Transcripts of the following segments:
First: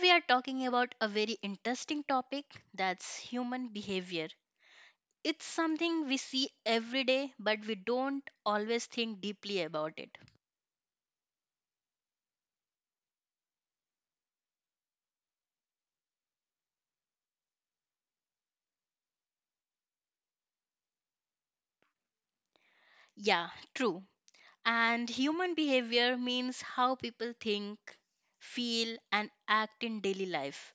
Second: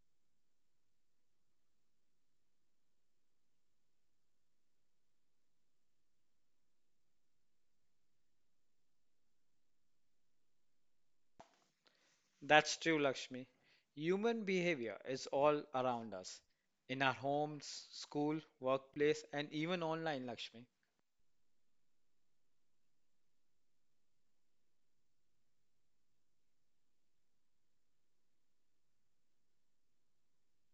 we are talking about a very interesting topic, that's human behavior. It's something we see every day, but we don't always think deeply about it. That's true, Lakshmi. Human behavior is all around us in our homes, school, workplace, and even online, Lakshmi. Yeah, true. And human behavior means how people think, feel, and act in daily life.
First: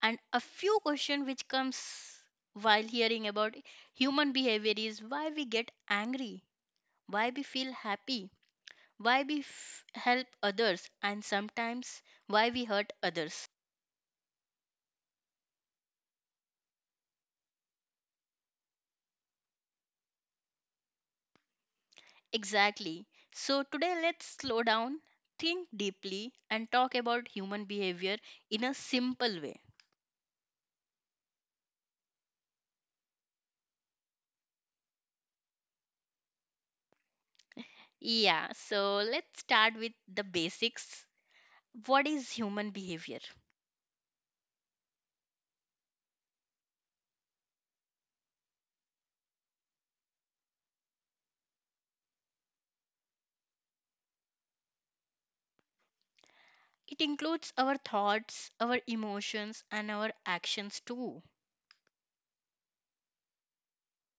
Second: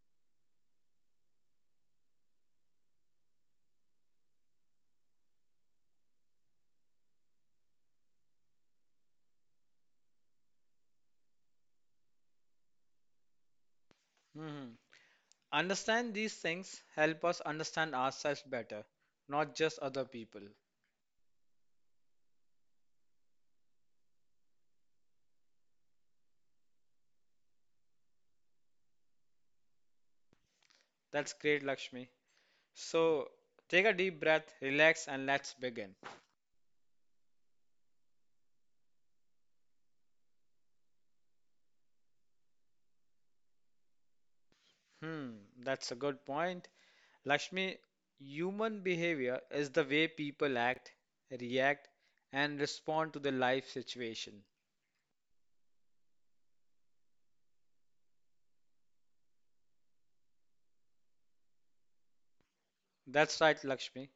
And a few question which comes while hearing about human behavior is why we get angry, why we feel happy, why we help others, and sometimes why we hurt others. Mhm. Understand these things help us understand ourselves better, not just other people. Exactly. So today let's slow down, think deeply, and talk about human behavior in a simple way. That's great, Lakshmi. So, take a deep breath, relax, and let's begin. Yeah, so let's start with the basics. What is human behavior? Hmm, that's a good point. Lakshmi, human behavior is the way people act, react, and respond to the life situation. It includes our thoughts, our emotions, and our actions too. That's right, Lakshmi.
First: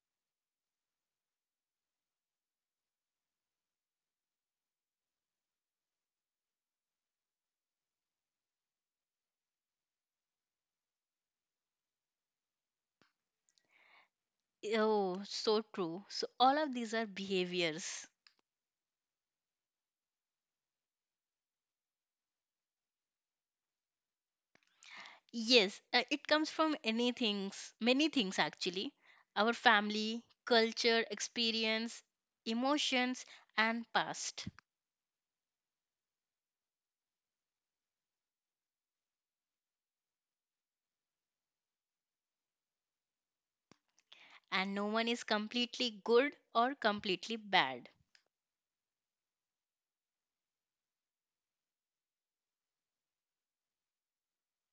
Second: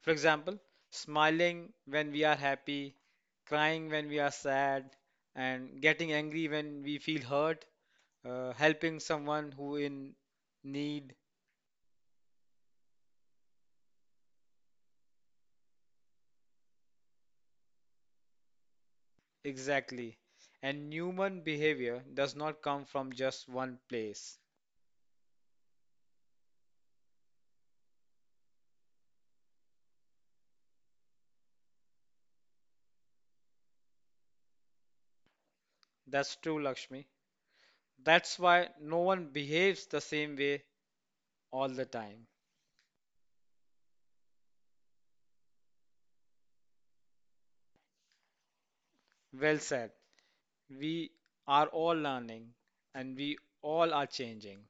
For example, smiling when we are happy, crying when we are sad, and getting angry when we feel hurt, helping someone who in need. Oh, so true. So, all of these are behaviors. Exactly. And human behavior does not come from just one place. Yes, it comes from any things, many things actually. Our family, culture, experience, emotions, and past. That's true, Lakshmi. That's why no one behaves the same way all the time. And no one is completely good or completely bad. Well said. We are all learning and we all are changing.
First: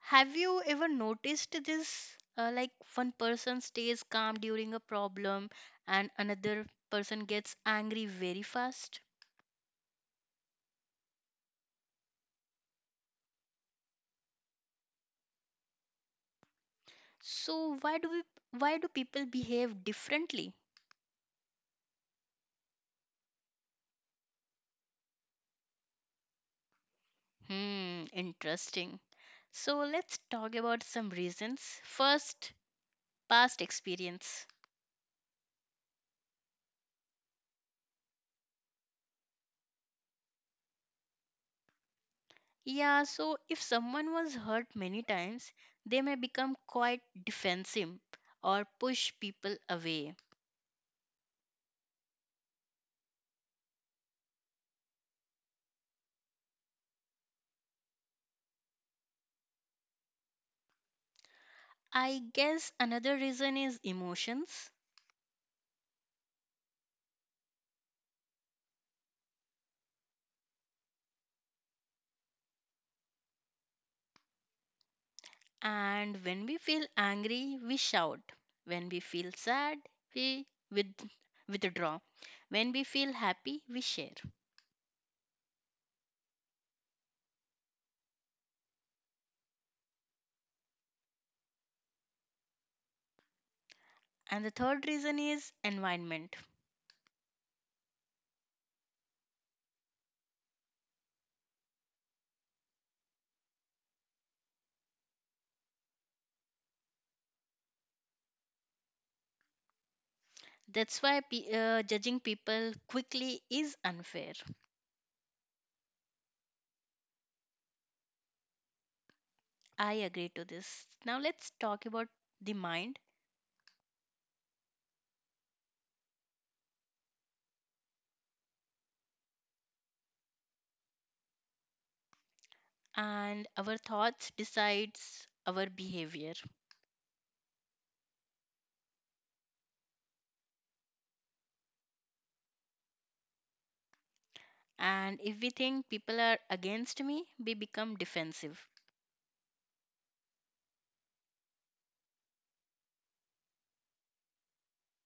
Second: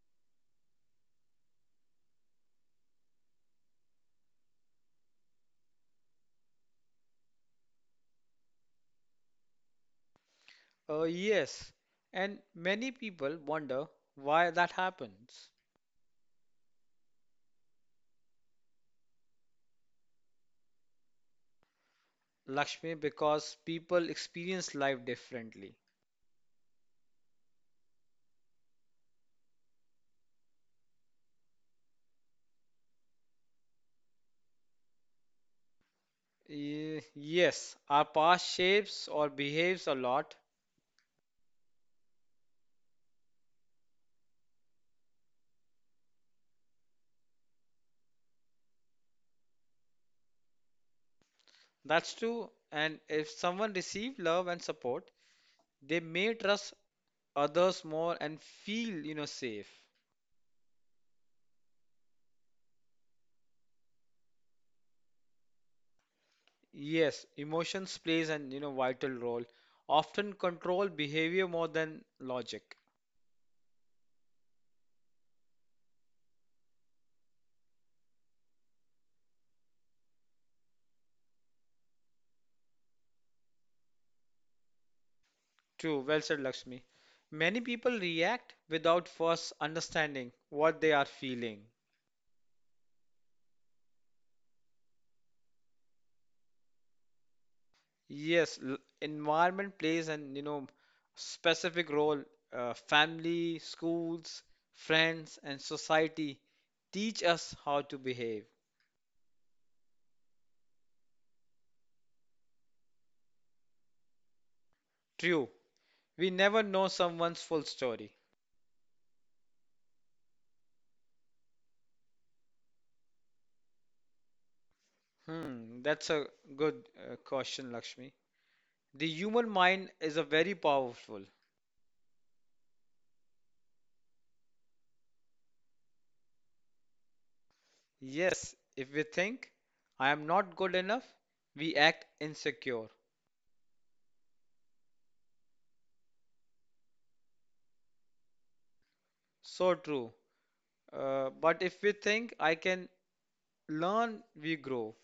Have you ever noticed this? Like one person stays calm during a problem and another person gets angry very fast. Yes, and many people wonder why that happens. So why do we, why do people behave differently? Lakshmi, because people experience life differently. Hmm, interesting. So let's talk about some reasons. First, past experience. Yes, our past shapes or behaves a lot. Yeah, so if someone was hurt many times, they may become quite defensive or push people away. That's true. And if someone receives love and support, they may trust others more and feel, safe. I guess another reason is emotions. Yes, emotions plays an vital role, often control behavior more than logic. And when we feel angry, we shout. When we feel sad, we with, withdraw. When we feel happy, we share. True, well said, Lakshmi. Many people react without first understanding what they are feeling. And the third reason is environment. Yes, environment plays an specific role. Family, schools, friends, and society teach us how to behave. Judging people quickly is unfair. True, we never know someone's full story. I agree to this. Now let's talk about the mind, Hmm, that's a good question, Lakshmi. The human mind is a very powerful. and our thoughts decides our behavior. Yes, if we think I am not good enough, we act insecure. And if we think people are against me, we become defensive. So true. But if we think I can learn, we grow.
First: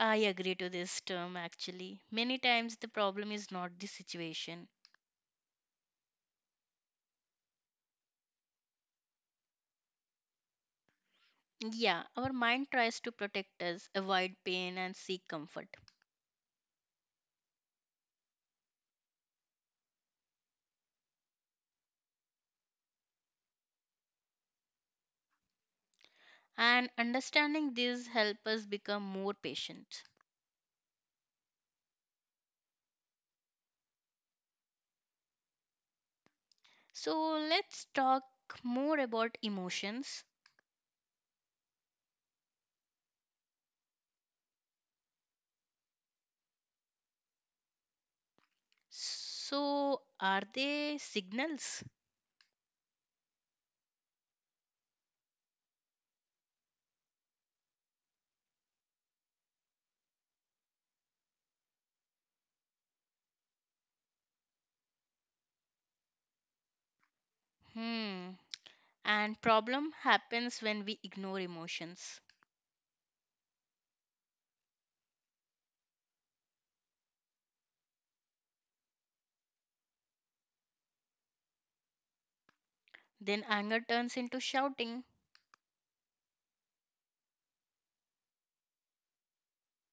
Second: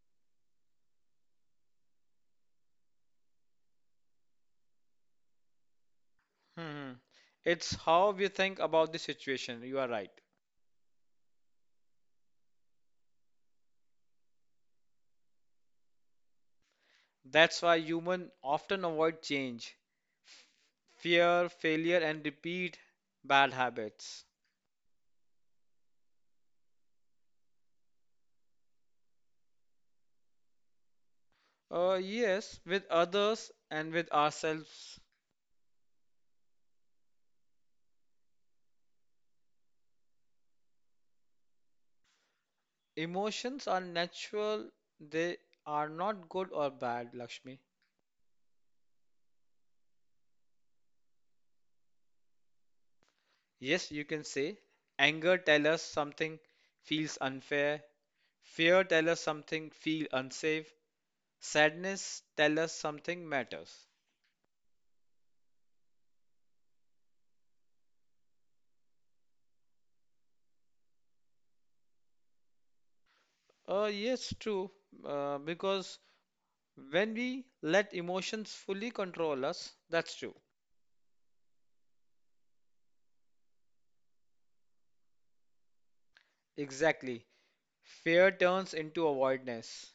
I agree to this term actually. Many times the problem is not the situation. Hmm. It's how we think about the situation. You are right. Yeah, our mind tries to protect us, avoid pain, and seek comfort. That's why humans often avoid change, fear, failure, and repeat bad habits. And understanding this helps us become more patient. Yes, with others and with ourselves. So, let's talk more about emotions. Emotions are natural, they are not good or bad, Lakshmi. So, are they signals? Yes, you can say anger tell us something feels unfair, fear tell us something feel unsafe, sadness tell us something matters. Hmm. And problem happens when we ignore emotions. Yes, true, because when we let emotions fully control us, that's true. Then anger turns into shouting, Exactly. Fear turns into avoidance.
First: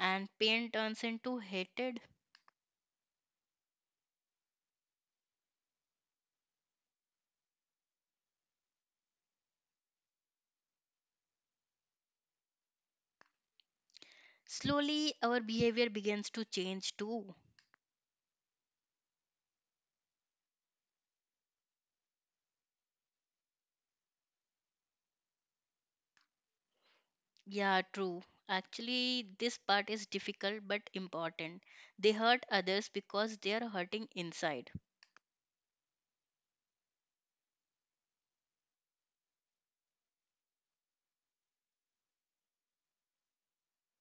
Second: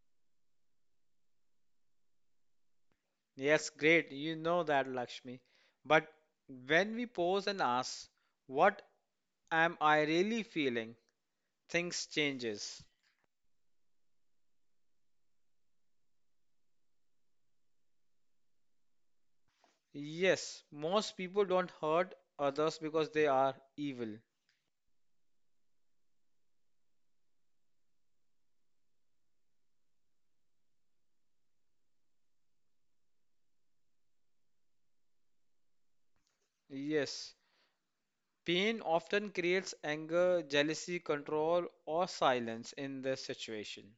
and pain turns into hatred. Yes, great. You know that, Lakshmi. But when we pause and ask, what am I really feeling? Things changes. Slowly, our behavior begins to change too. Yes, most people don't hurt others because they are evil. Yeah, true. Actually, this part is difficult but important. They hurt others because they are hurting inside. Yes. Pain often creates anger, jealousy, control, or silence in the situation.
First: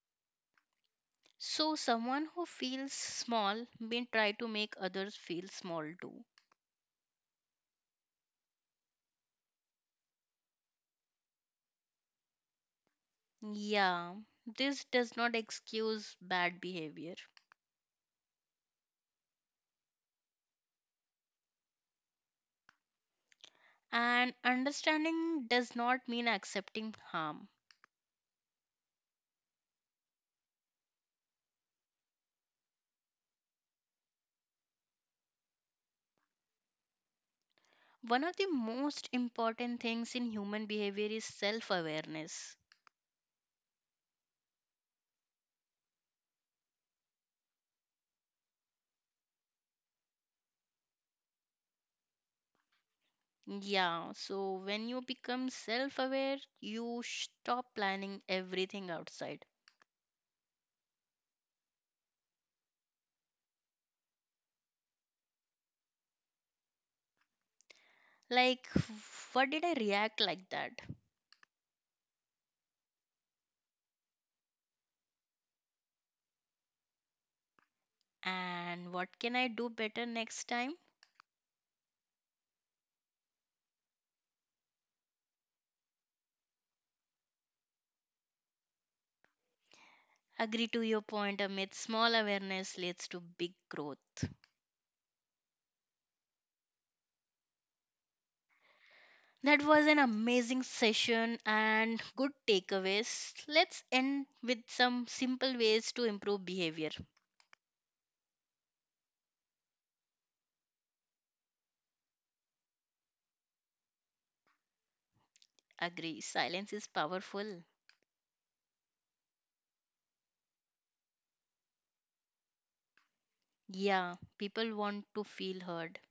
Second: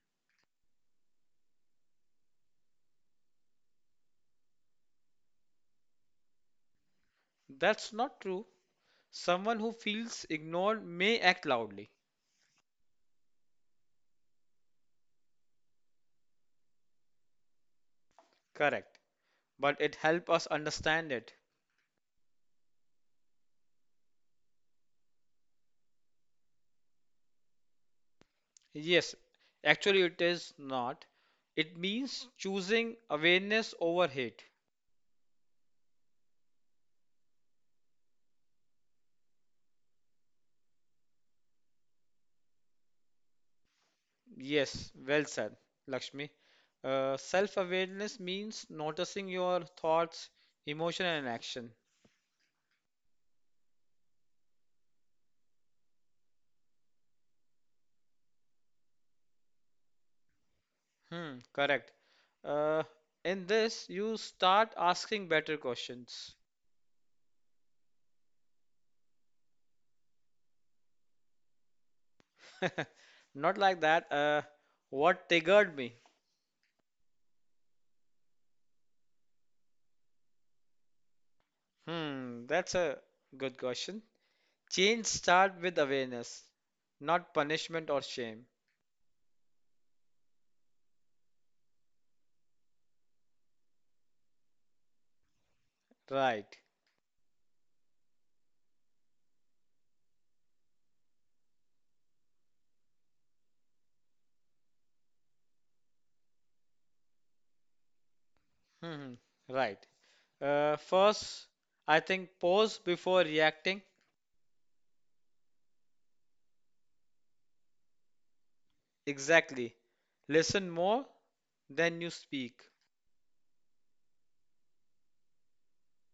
So, someone who feels small may try to make others feel small too. That's not true. Someone who feels ignored may act loudly. Yeah, this does not excuse bad behavior. Correct. But it helps us understand it. And understanding does not mean accepting harm. Yes, actually, it is not. It means choosing awareness over hate. One of the most important things in human behavior is self awareness. Yes, well said, Lakshmi. Self-awareness means noticing your thoughts, emotion, and action. Yeah, so when you become self aware, you stop planning everything outside. Hmm, correct. Uh, in this, you start asking better questions. Like, what did I react like that? Not like that. What triggered me? And what can I do better next time? Hmm, that's a good question. Change start with awareness, not punishment or shame. Agree to your point, Amit. Small awareness leads to big growth. Right. That was an amazing session and good takeaways. Let's end with some simple ways to improve behavior. hmm Right. First, I think pause before reacting. Agree, silence is powerful. Exactly. Listen more than you speak. Yeah, people want to feel heard.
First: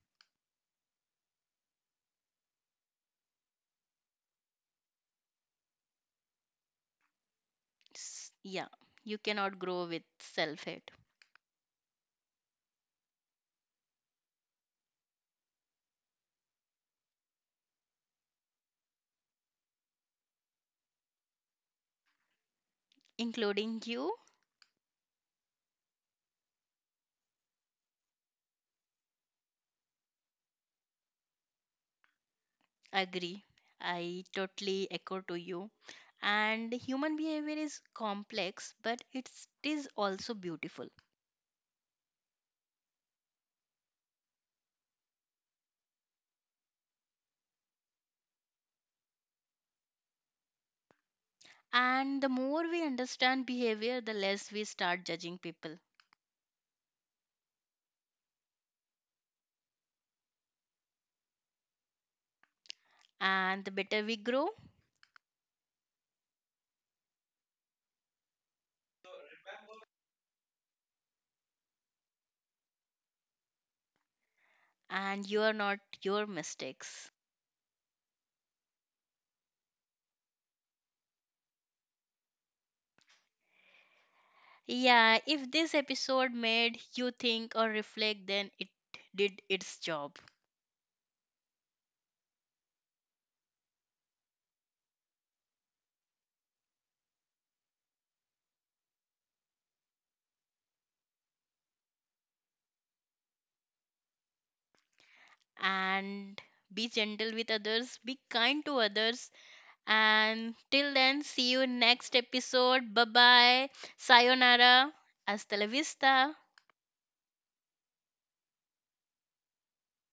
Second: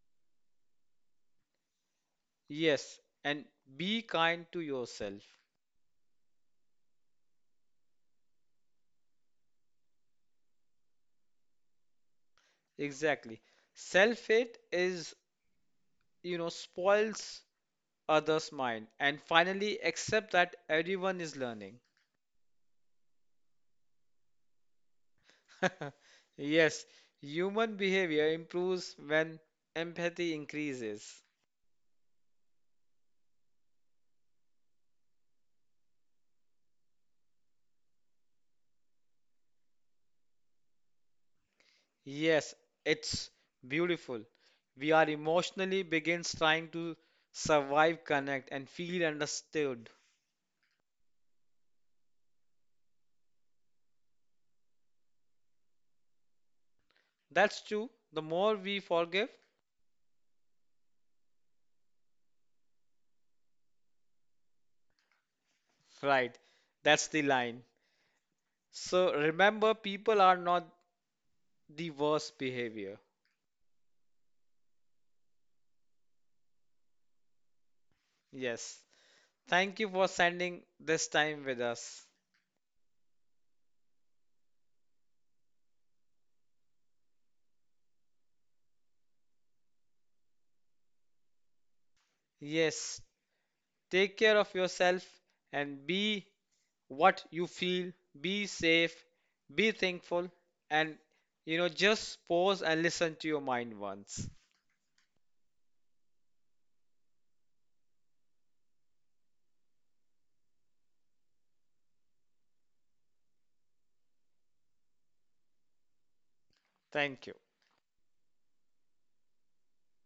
Yes. And be kind to yourself. Yeah, you cannot grow with self hate, Exactly. Self-hate is, spoils others' mind. And finally, accept that everyone is learning. including you. Yes. Human behavior improves when empathy increases. Agree. I totally echo to you. And human behavior is complex, but it is also beautiful. Yes, it's beautiful. We are emotionally begins trying to survive, connect, and feel understood. And the more we understand behavior, the less we start judging people. That's true. The more we forgive, And the better we grow, right? That's the line. So remember, people are not the worst behavior. and you are not your mistakes. Yes. Thank you for spending this time with us. Yeah, if this episode made you think or reflect, then it did its job. Yes. Take care of yourself and be what you feel. Be safe, be thankful, and just pause and listen to your mind once. And be gentle with others, be kind to others. And till then, see you next episode. Bye bye. Sayonara. Hasta la vista. Thank you.